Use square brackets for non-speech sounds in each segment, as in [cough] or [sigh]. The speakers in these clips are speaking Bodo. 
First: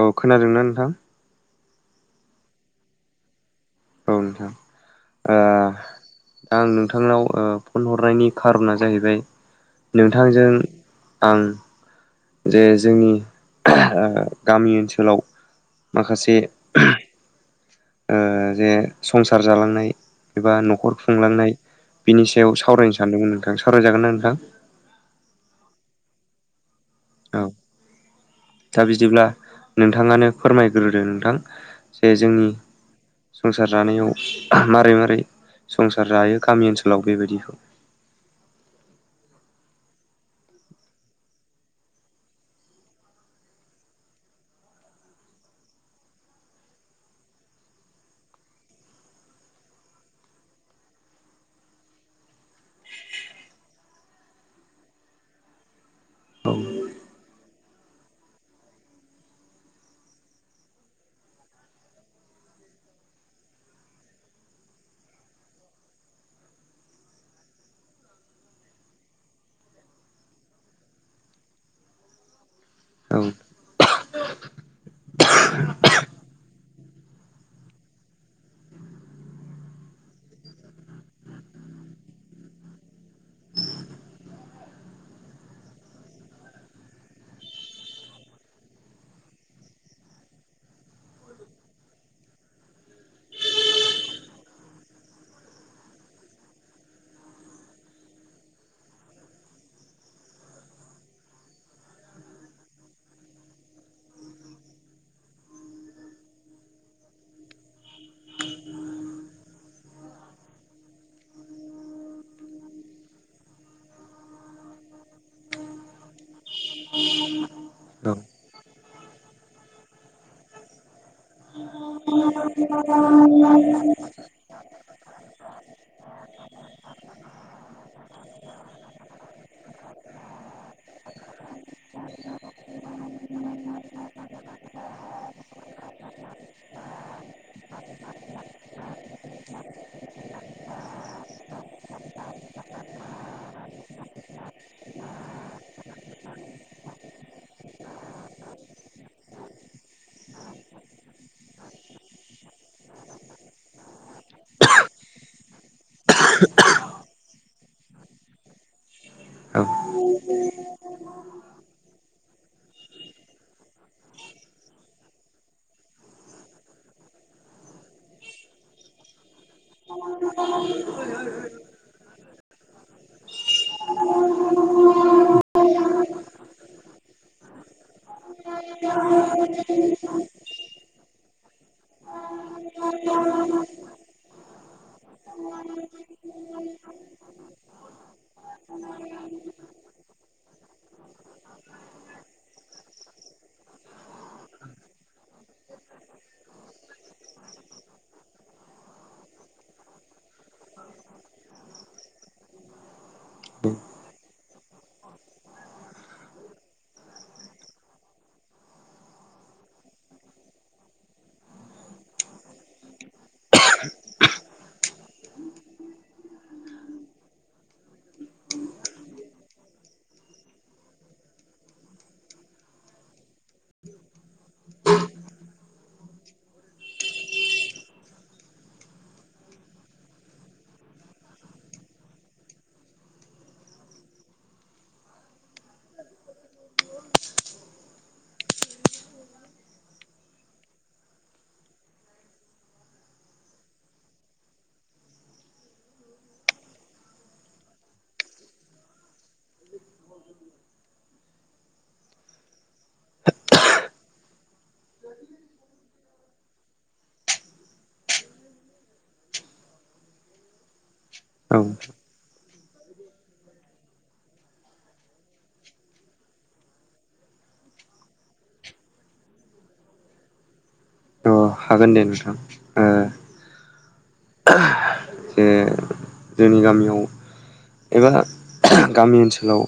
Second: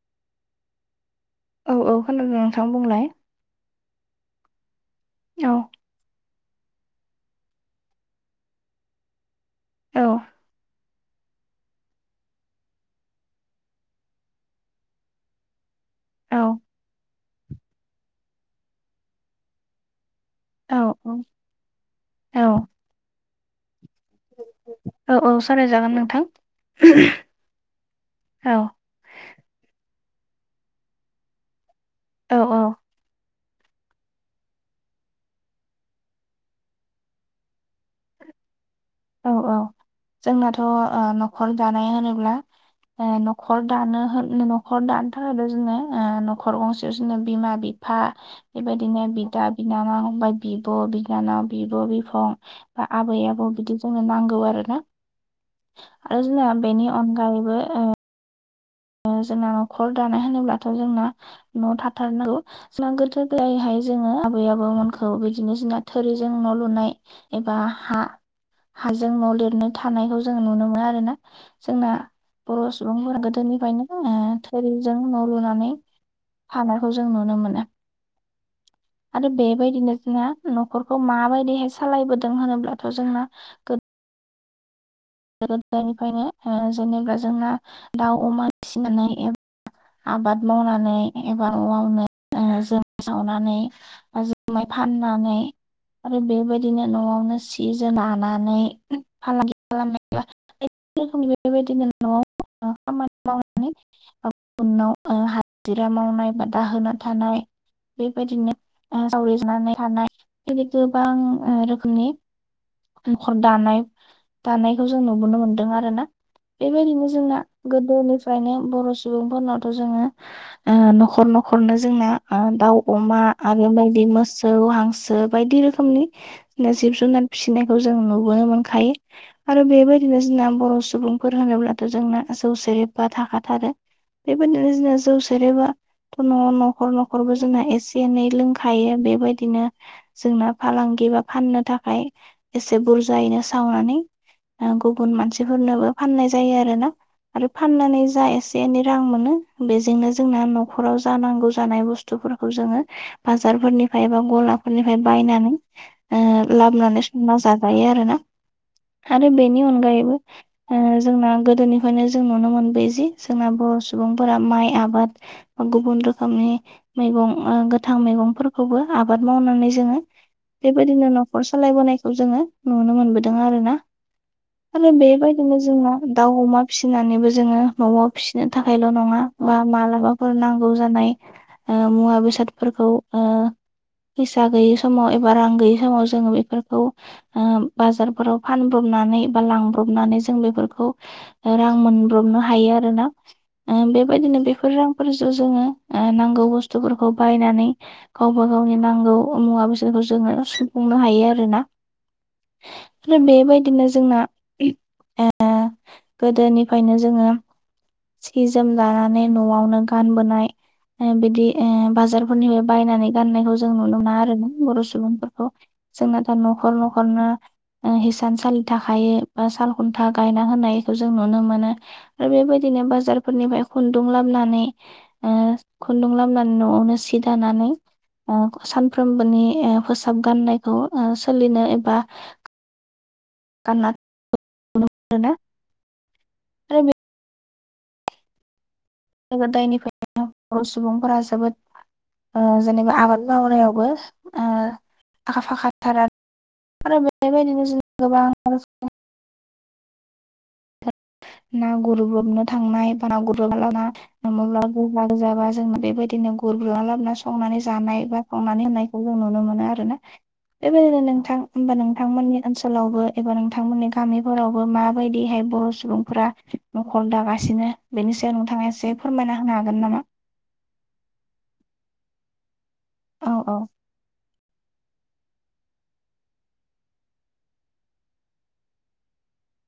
औ खोनादोंना नोंथां औ औ खोनादों नोंथां बुंलाय औ नोंथां ओ औ दा आं ओ नोंथांनाव फन हरनायनि खारना जाहैबाय औ नोंथांजों आं जे जोंनि गामि ओनसोलाव औ माखासे ओ जे संसार जालांनाय एबा औ न'खर औ खुंलांनाय बिनि औ सायाव सावरायनो सानदोंमोन नोंथां सावरायजागोन ना नोंथां औ औ सारायजागोन नोंथां औ औ दा बिदिब्ला नोंथाङानो फोरमायग्रोदो नोंथां जे औ जोंनि औ संसार जानायाव मारै मारै संसार जायो गामि ओनसोलाव बेबायदिखौ औ औ जोंनाथ' ओ न'खर दानाय होनोब्ला ओ न'खर दानो नख'र दानोथार होदो जोङो न'खर गंसेयाव जोङो बिमा बि फा बेबायदिनो बिदा बिनानाव ओमफ्राय बिब' बिनानाव बिब' बिफं बा आबै आबौ बिदि जोंनो नांगौ आरो ना आरो जोंना औ बेनि अनगायैबो ओ ओ जोंना न'खर दानाय होनोब्लाथ' जोंना न' थाथारनांगौ [unintelligible] हाय जोङो आबै आबौमोनखौ बिदिनो जोंना थोरिजों न' लुनाय एबा हा हाजों न' लिरनो थानायखौ जों नुनो मोनो आरो ना जोंना बर' सुबुंफोरा औ गोदोनि फायनो ओ थोरिजों न' लुनानै थानायखौ जों नुनो मोनो आरो बेबायदिनो जोंना न'खरखौ माबायदिहाय सालायबोदों होनोब्लाथ' जोंना गो दो गोदायनिफ्रायनो जेनेबा जोंना दाउ अमा फिसिनानै एब आबाद मावनानै एबा न'आवनो जौ सावनानै जोमाय फाननानैै आरो बेबायदिनो न'आवनो सि जोम लानानै फालांगि [unintelligible] रोखोमनि बेबायदिनो न'आव [unintelligible] आबाद मावनानै उनाव हाजिरा मावनाय बा दाहोना थानाय बेबायदिनो सावरिजानानै थानाय बिदि गोबां रोखोमनि नख'र दानाय दानायखौ जों नुबोनो मोन्दों आरोना बेबायदिनो जोंना औ गोदोनिफ्रायनो बर' सुबुंफोरनावथ' जोङो न'खर न'खरनो जोंना दाउ अमा आरो बायदि मोसौ हांसो बायदि रोख रोखोमनि जिब जुनार फिसिनायखौ जों नुबोनो मोनखायो आरो बेबायदिनो जोंना बर' सुबुंफोर होनोब्लाथ' जोंना जौ सेेरेबा थाखाथारो बेबायदिनो जोंना जौ सेरेबा थ न' न'खर न'खरबो जोंना एसे एनै लोंखायो बेबायदिनो जोंना फालांगि बा फाननो थाखाय एसे बुरजायैनो सावनानै गुबुन मानसिफोरनोबो फाननाय जायो आरो ना आरो फाननानै जा एसे एनै रां मोनो बेजोंनो जोंना न'खराव जा नांगौ जानाय बुस स्थुफोरखौ जोङो बाजारफोरनिफ्राय बा गलाफोरनिफ्राय बायनानै लाबोनानै संना जाजायो आरो ना आरो बेनि औ अनगायैबो जोंना गोदोनि फायनो जों नुनो मोनबाय जि जोंना बर' सुबुंफोरा माइ आबाद गुबुन रोखोमनि मैगं गोथां मैगंफोरखौबो आबाद मावनानै जोङो बेबायदिनो न'खर सालायबोनायखौ जोङो नुनो मोनबोदों आरोना आरो बेबायदिनो जोंङो दाउ अमा फिसिनानैबो जोङो न'आव फिसिनो थाखायल' नङा बा मालाबाफोर नांगौ जानाय मुवा बेसादफोरखौ फैसा गैयि समाव एबा रां गैयि समाव जोङो बेफोरखौ बाजारफोराव फानब्रबनानै बा लांब्रबनानै जों बेफोरखौ रां मोनब्रबनो हायो आरोना बेबायदिनो बेफोर रांफोरजों जोङो नांगौ बुस्थुफोरखौ बायनानै गावबा गावनि नांगौ मुवा बेसादखौ जोङो सुफुंनो हायो आरो ना आरो बेबायदिनो जोंना गोदोनिफ्रायनो जोङो सि जोम जानानै न'आवनो गानबोनाय बिदि बाजारफोरनिफ्राय बायनानै गाननायखौ जों नुनो मोना आरो ना बर' सुबुंफोरखौ जोंना दा न'खर न'खरनो हिसानसालि थाखायो बा साल खुन्था गायना होनायखौ जों नुनो मोनो आरो बेबायदिनो बाजारफोरनिफ्राय खुन्दुं लाबोनानै खुन्दुं लामनानै न'आवनो सि दानानै सानफ्रोमबोनि फोसाब गाननायखौ सोलिनो एबा [unintelligible] नुनो मोनो गोदो गोदायनिफ्रायनो बर' सुबुंफोरा जोबोद जेनेबा आबाद मावनायावबो आखा फाखा थार आरो आरो बेबायदिनो जों गोबां आरज ना गुरब्रबनो थांनाय बा ना गुरब्रब लाना [unintelligible] मला गोजा गोजाबा जोंनो बेबायदिनो गुरग्रना लाबोना संनानै जानाय बबा संनानै होननायखौ जों नुनो मोनो आरोना बेबायदिनो नोंथां औ हमबा नोंथांमोननि ओनसोलावबो एबा नोंथांमोननि गामिफोरावबो माबायदिहाय ब र' सुबुंफोरा नखर दागासिनो बेनि सायाव नोंथाङा एसे फोरमायना होनो हागोन नामा अ हागोन दे नोंथां ओ औ-औ जे जोंनि गामियाव एबा गामि ओनसोलाव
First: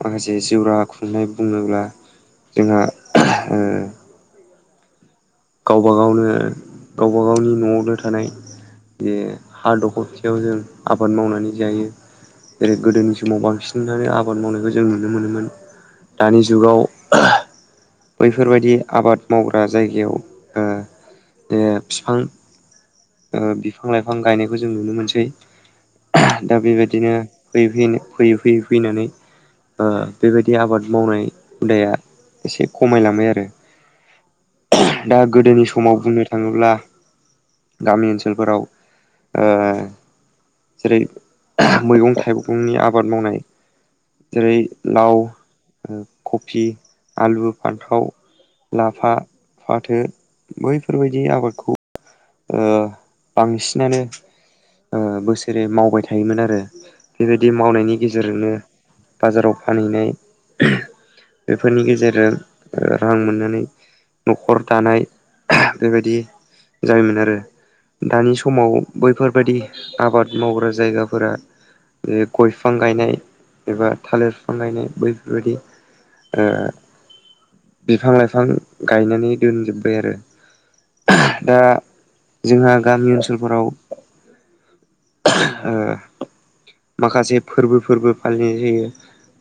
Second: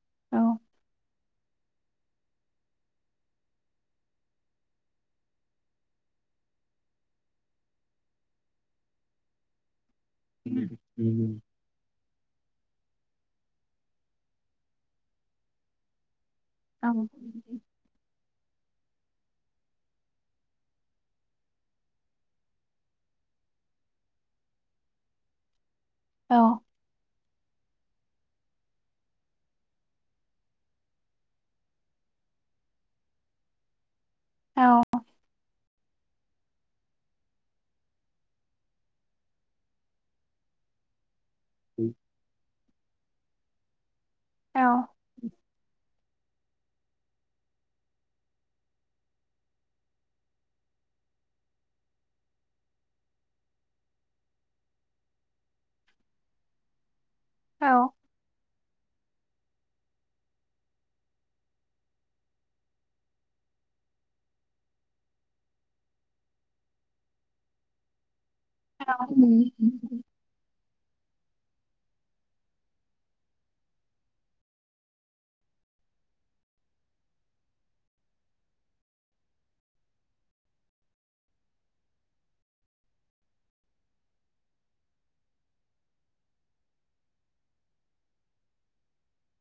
माखासे औ जिउराहा खुंनाय बुङोब्ला जोंहा गावबा गावनो गावबा गावनि न'आवनो थानाय जे हा दखर सेयाव जों आबाद मावनानै जायो जेरै गोदोनि समाव बांसिनानो आबाद मावनायखौ जों नुनो मोनोमोन दानि जुगाव [inaudible] बैफोरबायदि आबाद मावग्रा जायगायाव ओ ओ फिफां ओ बिफां-लाइफां गायनायखौ जों नुनो मोनसै औ दा बेबायदिनो फैयै फिन फैयै फैयै फैनानै ओ बेबायदि आबाद मावनाय हुदाया इसे खमायलांबाय आरो दा गोदोनि समाव बुंनो थाङोब्ला गामि ओनसोलफोराव ओ जेरै मैगं-थाइगंनि आबाद मावनाय जेरै लाव कफि, आलु फान्थाव, लाफा, फाथो बैफोरबायदि आबादखौ ओ बांसिनानो बोसोरै मावबाय थायोमोन आरो बेबायदि औ मावनायनि गेजेरजोंनो बाजाराव फानहैनाय बेफोरनि गेजेरजों रां मोननानै न'खर दानाय बेबायदि जायोमोन आरो दानि समाव बैफोरबायदि आबाद मावग्रा जायगाफोरा गय फिफां गायनाय एबा थालिर फिफां गायनाय बैफोरबायदि ओ बिफां-लाइफां गायनानै दोनजोब्बाय आरो दा जोंहा गामि ओनसोलफोराव ओ माखासे फोरबोफोरबो फालिनाय जायो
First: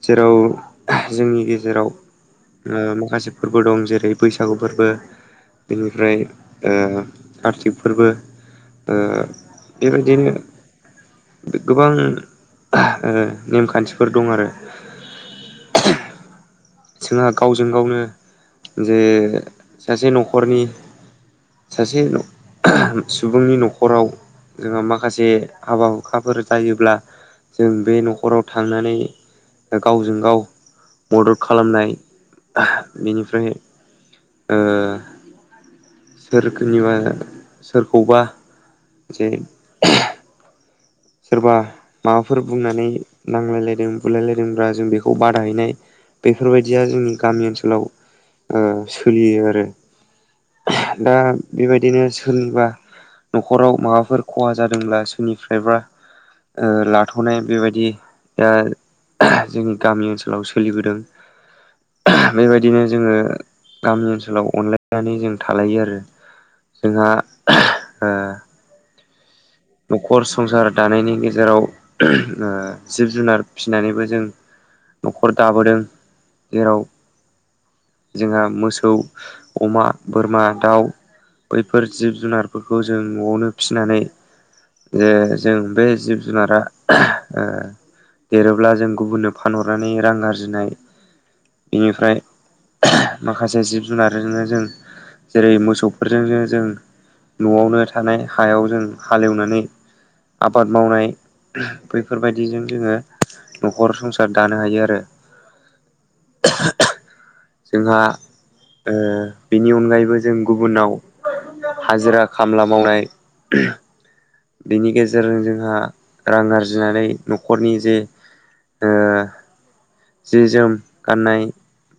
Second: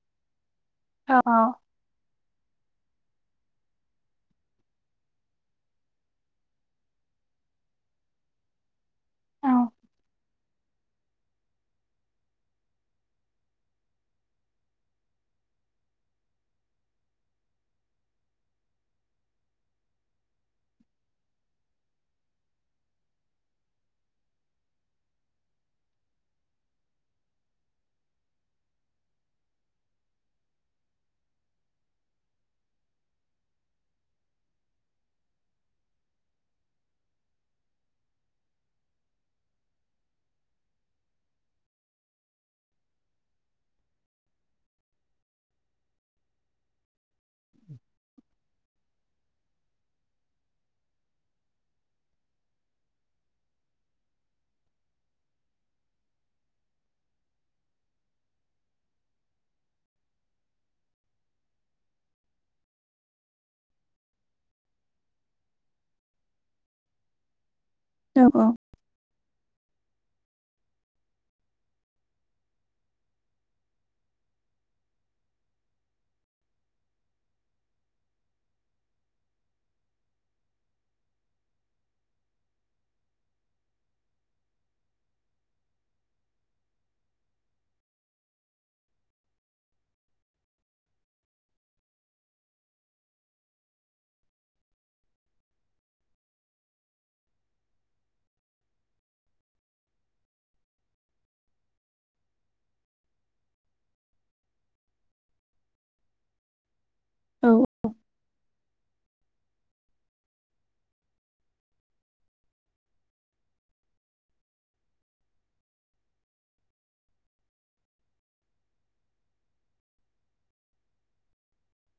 जेराव जोंनि गेजेराव ओ माखासे फोरबो दं जेरै बैसागु फोरबो बेनिफ्राय ओ कारति फोरबो ओ औ बेबायदिनो गोबां ओ नेमखानथिफोर दं आरो [inaudible] जोंहा गावजों गावनो जे सासे न'खरनि सासे न' सुबुंनि न'खराव जोंहा माखासे हाबा हुखाफोर जायोब्ला जों बे न'खराव थांनानै गावजों गाव मदद खालामनाय बेनिफ्राय ओ सोरनिबा सोरखौबा जे सोरबा माबाफोर बुंनानै नांलायलायदों बुलायलायदोंब्ला जों बेखौ बादा हैनाय बेफोरबायदिया जोंनि गामि ओनसोलाव ओ सोलियो आरो दा बेबायदिनो सोरनिबा न'खराव माबाफोर खहा जादोंब्ला सोरनिफ्रायबा लाथ'नाय बेबायदि दा जोंनि गामि ओनसोलाव सोलिबोदों बेबायदिनो जोङो गामि ओनसोलाव अनलायनानै जों थालायो आरो जोंहा ओ औ औ न'खर संसार दानायनि गेजेराव जिब जुनार फिसिनानैबो जों न'खर दाबोदों जेराव जोंहा मोसौ अमा बोरमा दाउ बैफोर जिब जुनारफोरखौ जों न'आवनो फिसिनानै जे जों बे जिब जुनारा आ देरोब्ला जों गुबुननो फानहरनानै रां आरजिनाय बेनिफ्राय माखासे जिब जुनारजोंनो जों जेरै मोसौफोरजोंनो जों न'आवनो थानाय हायाव जों हालेवनानै आबाद मावनाय बैफोरबायदिजों जोङो न'खर संसार दानो हायो आरो औ जोंहा ओ बेनि अनगायैबो जों गुबुनाव हाजिरा खामला मावनाय बेनि गेजेरजों जोंहा रां आरजिनानै न'खरनि जे ओ जि जोम गाननाय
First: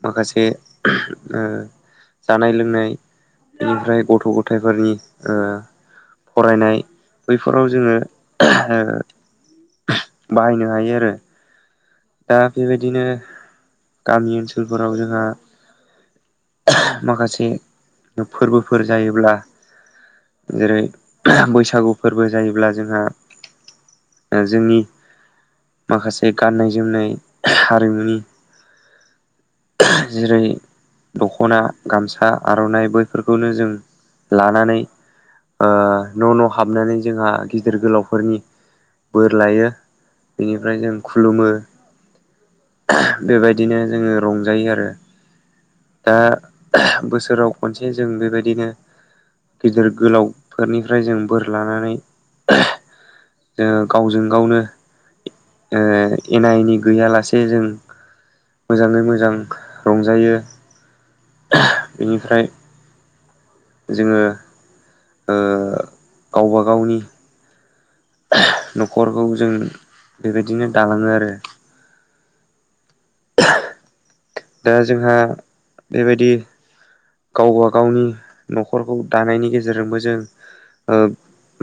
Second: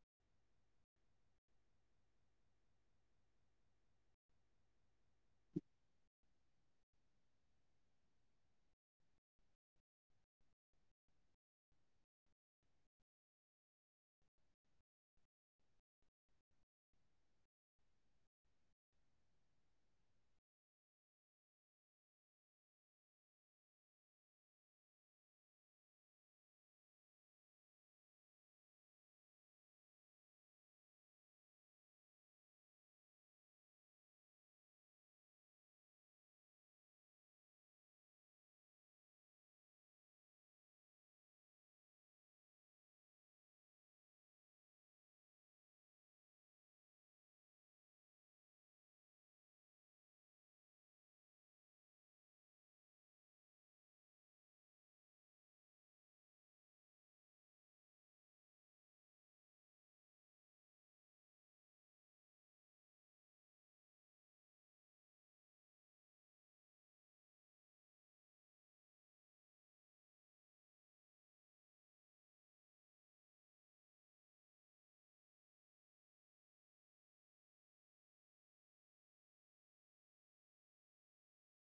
माखासे ओ जानाय लोंनाय बेनिफ्राय गथ' गथाइफोरनि फरायनाय बैफोराव जोङो बाहायनो हायो आरो दा बेबायदिनो गामि ओनसोलफोराव जोंहा माखासे फोरबोफोर जायोब्ला जेरै बैसागु फोरबो जायोब्ला जोंहा जोंनि माखासे गाननाय जोमनाय हारिमुनि जेरै दख'ना गामसा आर'नाइ बैफोरखौनो जों लानानै न' न' हाबनानै जोंहा गिदिर गोलावफोरनि बोर लायो बेनिफ्राय जों खुलुमो बेबायदिनो जोङो रंजायो आरो दा बोसोराव खनसे जों बेबायदिनो गिदिर गोलावफोरनिफ्राय जों बोर लानानै जोङो गावजों गावनो ओ एना एनि गैयालासे जों मोजाङै मोजां रंजायो बेनिफ्राय जोङो ओ गावबा गावनि न'खरखौ जों बेबायदिनो दालाङो आरो [inaudible] दा जोंहा बेबायदि गावबा गावनि न'खरखौ दानायनि गेजेरजोंबो जों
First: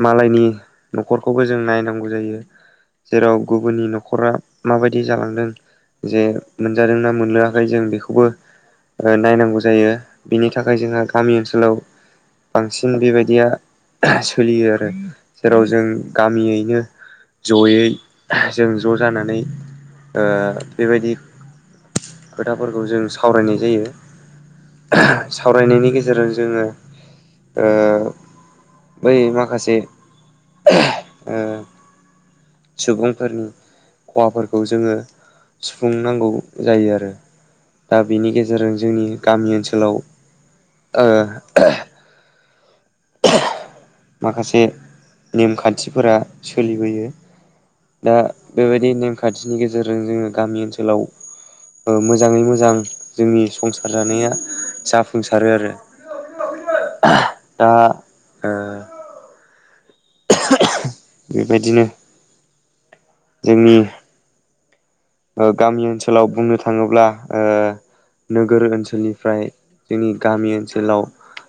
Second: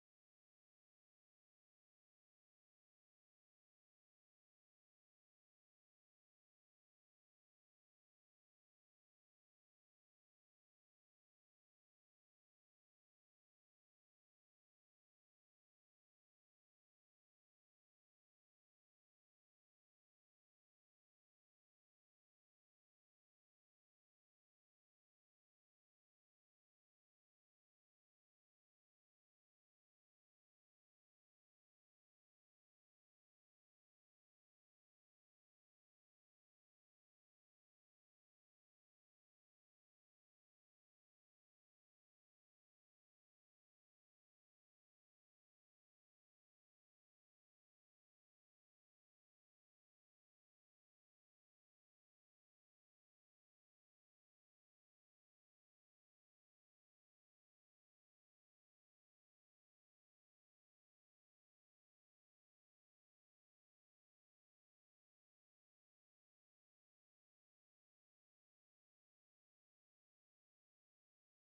मालायनि न'खरखौबो जों नायनांगौ जायो जेराव गुबुननि न'खरा माबायदि जालांदों जे मोनजादोंना मोनलोङाखै जों बेखौबो नायनांगौ जायो बिनि थाखाय जोंहा गामि ओनसोलाव बांसिन बेबायदिया सोलियो आरो जेराव जों गामियैनो जयै जों ज' जानानै बेबायदि खोथाफोरखौ जों सावरायनाय जायो सावरायनायनि गेजेरजों जोङो ओ बै माखासे ओ सुबुंफोरनि खहाफोरखौ जोङो सुफुंनांगौ जायो आरो दा बेनि गेजेरजों जोंनि गामि ओनसोलाव माखासे नेमखान्थिफोरा सोलिबोयो दा बेबायदि नेमखान्थिनि गेजेरजों जोङो गामि ओनसोलाव मोजाङै मोजां जोंनि संसार जानाया जाफुंसारो आरो दा ओ बेबायदिनो जोंनि गामि ओनसोलाव बुंनो थाङोब्ला नोगोर ओनसोलनिफ्राय जोंनि गामि ओनसोलाव